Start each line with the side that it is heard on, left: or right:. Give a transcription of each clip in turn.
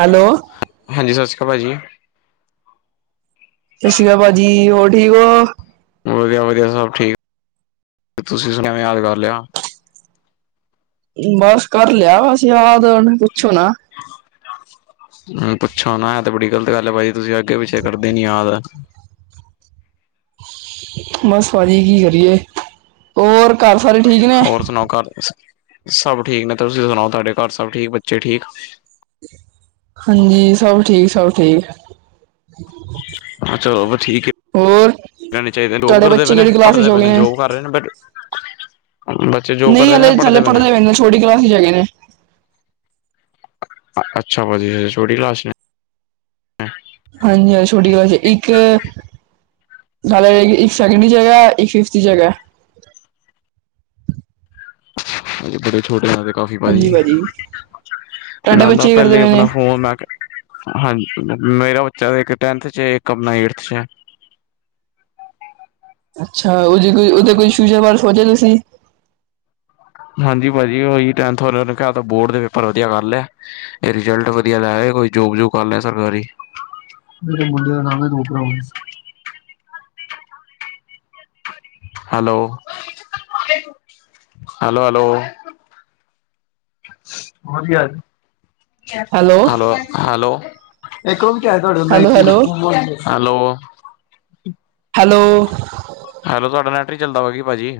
right: Hello. ਸਤਿ
left: ਹਾਂਜੀ ਸਸ ਸਸ਼੍ਰੀ ਕਾਲ ਭਾਜੀ।
right: ਸਸ ਸ਼੍ਰੀ ਕਾਲ ਭਾਜੀ ਹੋਰ ਠੀਕ ਓ?
left: ਵਦੀਆ-ਵਦੀਆ, ਸਭ ਠੀਕ ਤੁਸੀਂ [unintelligible] ਯਾਦ ਕਰ ਲੇਆ।
right: ਬਸ ਕਰ ਲੇਆ ਬਸ ਯਾਦ ਹੁਣ ਪੁੱਛੋ ਨਾ।
left: ਹੂੰ, ਪੁੱਛੋ ਨਾ ਐ ਤੇ ਬੜੀ ਗ਼ਲਤ ਗੱਲ ਐ ਭਾਜੀ, ਤੁਸੀਂ ਅੱਖੇ ਪਿੱਛੇ ਕਰਦੇ ਨੀ ਯਾਦ।
right: ਬਸ ਭਾਜੀ ਕੀ ਕਰੀਏ, ਹੋਰ ਘਰ ਸਾਰੇ ਠੀਕ ਨੇ?
left: [unintelligible] ਸਭ ਠੀਕ ਨੇ ਤੁਸੀਂ ਸੁਨਾਓ, ਤਾਡੇ ਘਰ ਸਭ ਠੀਕ, ਬੱਚੇ ਠੀਕ?
right: ਹਾਂਜੀ, ਸਭ ਠੀਕ, ਸਭ ਠੀਕ।
left: ਹਾਂ ਚੱਲੋ ਬਾ ਠੀਕ
right: ਹੋਰ
left: ਰੈਣੇ ਚਾਈਦੇ, ਜੋਬ
right: ਤੁਹਾਡੇ
left: ਕਰਦੇ ਪਏ
right: ਬੱਚੇ
left: ਨੇ,
right: ਕਿਹੜੀ ਕਲਾਸ ਵਿੱਚ
left: ਪੜ੍ਹਦੇ
right: ਹੋ
left: ਪਏ
right: ਗਏ
left: ਨੇ ਜੋਬ ਕਰ ਰੇ ਨੇ ਬ ਬੱਚੇ ਜੋਬ ਕਰਦੇ ਪਏ ਨੇ, ਪੜ੍ਹਦੇ ਪਏ ਨੇ?
right: ਛੋਟੀ ਕਲਾਸ 'ਚ ਹੈਗੇ ਨੇ।
left: ਅੱਛਾ ਪਾਜੀ, ਹਜੇ ਛੋਟੀ ਕਲਾਸ 'ਚ ਨੇ।
right: ਹਾਂਜੀ ਹਜੇ ਛੋਟੀ ਕਲਾਸ 'ਚ ਇੱਕ ਹਾਲੇ ਇੱਕ, ਇੱਕ ਸੈਕਿੰਡ 'ਚ ਹੈਗਾ, ਇੱਕ ਫਿਫਥ 'ਚ ਹੈਗਾ।
left: ਹਾਂਜੀ ਬੜੇ ਛੋਟੇ [unintelligible] ਕਾਫ਼ੀ ਪਾਜੀ,
right: ਹਾਂਜੀ ਭਾਜੀ ਤੁਹਾਡੇ
left: ਏਨਾਂ
right: ਬੱਚੇ
left: ਦਾ
right: ਕੀ ਕਰਦੇ
left: ਪੈਲੇ
right: ਪਏ ਨੇ
left: ਅਪਨਾ ਫੋਨ ਮੈਂ ਕੇ ਹਾਂਜੀ, ਮੇਰਾ ਬੱਚਾ ਤਾਂ ਇੱਕ ਟੈਨਥ 'ਚ ਇੱਕ ਅਪਨਾ ਏੜਥ 'ਚ ਐ।
right: ਅੱਛਾ, ਓਦੇ ਕੋਈ, ਓਦੇ ਕੋਈ ਫਿਊਚਰ ਬਾਰੇ ਸੋਚੇਆ ਤੁਸੀਂ
left: ਹਾਂਜੀ ਭਾਜੀ ਓਹੀ ਟੈਂਨਥ ਔਰ [unintelligible] ਬੋਰਡ ਦੇ ਪੇਪਰ ਵਧੀਆ ਕਰ ਲੈ। ਤੇ ਰਿਜ਼ਲਟ ਵਦੀਆ ਲੈ ਆਏ, ਕੋਈ ਜੋਬ ਜੂਬ ਕਰਲੈ ਸਰਕਾਰੀ। ਮੇਰੇ ਮੁੰਡੇ ਦਾ ਨਾਮ ਐ [unintelligible] hello, hello, hello. [unintelligible] Hello, hello. Hello.
right: Hello hello hello.
left: Hello ਤੁਆਡਾ ਨੈਟ ਨੀ ਚੱਲਦਾ ਪੇਆ ਕਿ ਭਾਜੀ?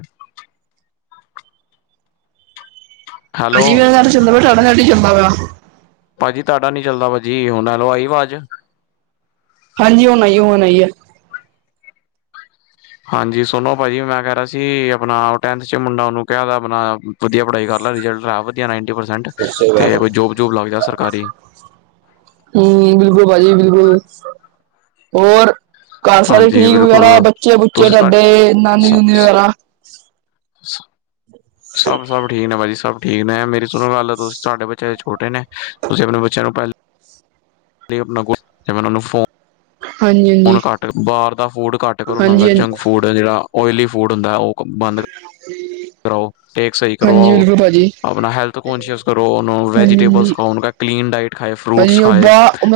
right: ਭਾਜੀ
left: ਹੈਲੋ।
right: ਮੇਰਾ ਨੈਟ ਤੇ ਚੱਲਦਾ ਪੇਆ, ਤੁਆਡਾ ਨੈਟ ਨੀ ਚੱਲਦਾ ਪੇਆ।
left: ਭਾਜੀ ਤੁਆਡਾ ਨੀ ਚੱਲਦਾ ਭਾਜੀ ਹੁਨ ਐ ਲੋ ਆਈ ਵਾਜ?
right: ਹਾਂਜੀ ਹੁਨ ਆਈ ਐ, ਹੁਨ ਆਈ ਐ।
left: ਹਾਂਜੀ ਸੁਨੋ ਭਾਜੀ ਮੈਂ ਕੈ ਰਾ ਸੀ ਅਪਨਾ ਟੈਨਥ 'ਚ ਮੁੰਡਾ ਓਨੂੰ ਕੇਆ ਵਾ ਅਪਨਾ ਵਧੀਆ ਪੜ੍ਹਾਈ ਕਰਲਾ ਰਿਜ਼ਲਟ ਲਿਆ ਵਧੀਆ ਨਾਈਨਟੀ ਪਰਸੈਂਟ ਤੇ ਕੋਈ ਜੋਬ ਜੂਬ ਲੱਗ ਜਾ ਸਰਕਾਰੀ
right: ਹੂੰ ਬਿਲਕੁਲ ਭਾਜੀ ਬਿਲਕੁਲ ਹੋਰ ਘਰ ਸਾਰੇ
left: ਹਾਂਜੀ
right: ਠੀਕ ਵਗੈਰਾ
left: ਬਿਲਕੁਲ
right: ਬੱਚੇ ਬੁੱਚੇ
left: ਤੁਸੀਂ
right: ਤੁਹਾਡੇ ਨਾਨੀ ਨੂਨੀ ਵਗੈਰਾ।
left: [inaudible] ਸਭ-ਸਭ ਠੀਕ ਨੇ ਭਾਜੀ ਸਭ ਠੀਕ ਨੇ। ਮੇਰੀ ਸੁਣੋ ਗੱਲ ਤੁਸੀਂ ਤੁਹਾਡੇ ਬੱਚਿਆਂ ਛੋਟੇ ਨੇ ਤੁਸੀਂ ਆਪਣੇ ਬੱਚਿਆਂ ਨੂੰ ਪਹਿਲ [unintelligible]
right: ਹਾਂਜੀ ਹਾਂਜੀ
left: ਹੁਣ ਘੱਟ ਬਾਹਰ ਦਾ ਫੂਡ ਘੱਟ ਕਰੋ
right: ਹਾਂਜੀ
left: ਦਾ
right: ਹਾਂਜੀ
left: ਜੰਕ ਫੂਡ ਜਿਹੜਾ ਉਲੀ ਫੂਡ ਹੁੰਦਾ ਉਹ ਬੰਦ
right: [unintelligible]
left: ਕਰਾਓ ਟੇਕ ਸਹੀ
right: ਹਾਂਜੀ
left: ਕਰਵਾਓ
right: ਬਿਲਕੁਲ ਭਾਜੀ
left: ਆਪਣਾ ਹੈਲਥ ਕੋਨਸੀਐਸ ਕਰੋ ਉਹਨੂੰ
right: ਹਾਂਜੀ
left: ਵੈਜੀਟੇਬਲ
right: ਹਾਂਜੀ
left: ਖਾਓ ਉਹਨੂੰ ਕਹਿ ਕਲੀਨ ਡਾਇਟ ਖਾਏ ਫਰੂਟਸ
right: ਭਾਜੀ ਉਹ
left: ਖਾਏ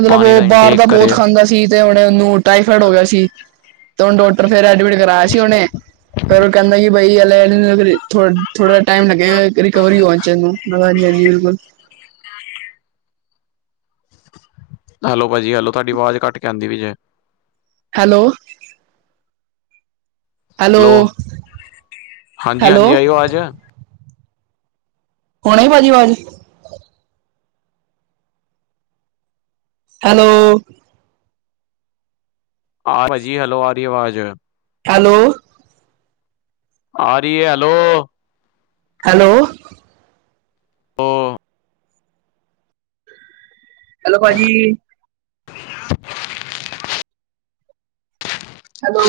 left: ਪਾਣੀ ਦਾ ਇਨਟੇਕ ਕਰੇ।
right: ਚੀਜ਼ ਉਹਨੂੰ ਟਾਈਫਾਈਡ ਹੋ ਗਿਆ ਸੀ। ਤੇ ਡਾਕਟਰ [unintelligible] ਕਰਾਇਆ ਸੀ ਉਹਨੇ ਫਿਰ ਉਹ ਕਹਿੰਦਾ [unintelligible] ਥੋ-ਥੋੜਾ ਟਾਈਮ ਲੱਗੇਗਾ ਰਿਕਵਰੀ ਹੋਣ ਚ ਇਹਨੂੰ [unintelligible]
left: [unintelligible] ਹੈਲੋ ਭਾਜੀ ਹੈਲੋ ਤੁਹਾਡੀ ਆਵਾਜ਼ ਘੱਟ ਕੇ ਆਉਂਦੀ ਪਈ ਜੇ।
right: ਹੈਲੋ।
left: ਹੈਲੋ ਹਾਂਜੀ ਹਾਂਜੀ
right: ਹੈਲੋ
left: ਆਈ ਆਵਾਜ
right: ਹੁਣ ਆਈ ਭਾਜੀ ਆਵਾਜ਼ ਹੈਲੋ।
left: ਆਹ ਭਾਜੀ ਹੈਲੋ ਆ ਰਹੀ ਆਵਾਜ਼।
right: ਹੈਲੋ।
left: ਆ ਰਈ ਏ ਹੈਲੋ
right: ਹੈਲੋ
left: ਆ
right: ਹੈਲੋ ਭਾਜੀ ਹੈਲੋ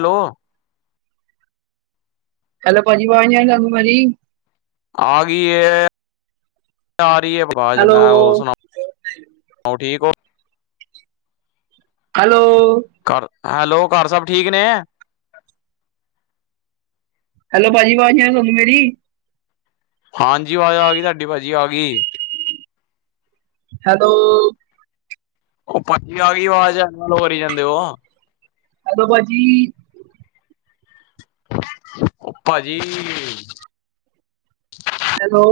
left: ਹੈਲੋ
right: ਹੈਲੋ ਭਾਜੀ ਅਵਾਜ ਨੀ ਆ ਰਹੀ ਤੁਹਾਨੂੰ ਮੇਰੀ
left: ਆ ਗਈ ਏ ਆ ਰਹੀ ਏ ਆਵਾਜ਼
right: ਹੈਲੋ
left: ਮੈਂ ਹੋਰ ਸੁਣਾ ਹੋਰ ਠੀਕ ਹੋ
right: ਹੈਲੋ
left: ਘਰ ਹੈਲੋ ਘਰ ਸਭ ਠੀਕ ਨੇ
right: ਹੈਲ ਭਾਜੀ ਆਵਾਜ਼ ਨੀ ਆ ਰਹੀ ਤੁਹਾਨੂੰ ਮੇਰੀ
left: ਹਾਂਜੀ ਆਵਾਜ਼ ਆ ਗਈ ਤੁਹਾਡੀ ਭਾਜੀ ਆ ਗਈ
right: ਹੈਲੋ
left: ਉਹ ਭਾਜੀ ਆਗੀ ਆਵਾਜ਼ [unintelligible]
right: ਹੈਲੋ ਭਾਜੀ
left: ਉਹ ਭਾਜੀ
right: ਹੈਲੋ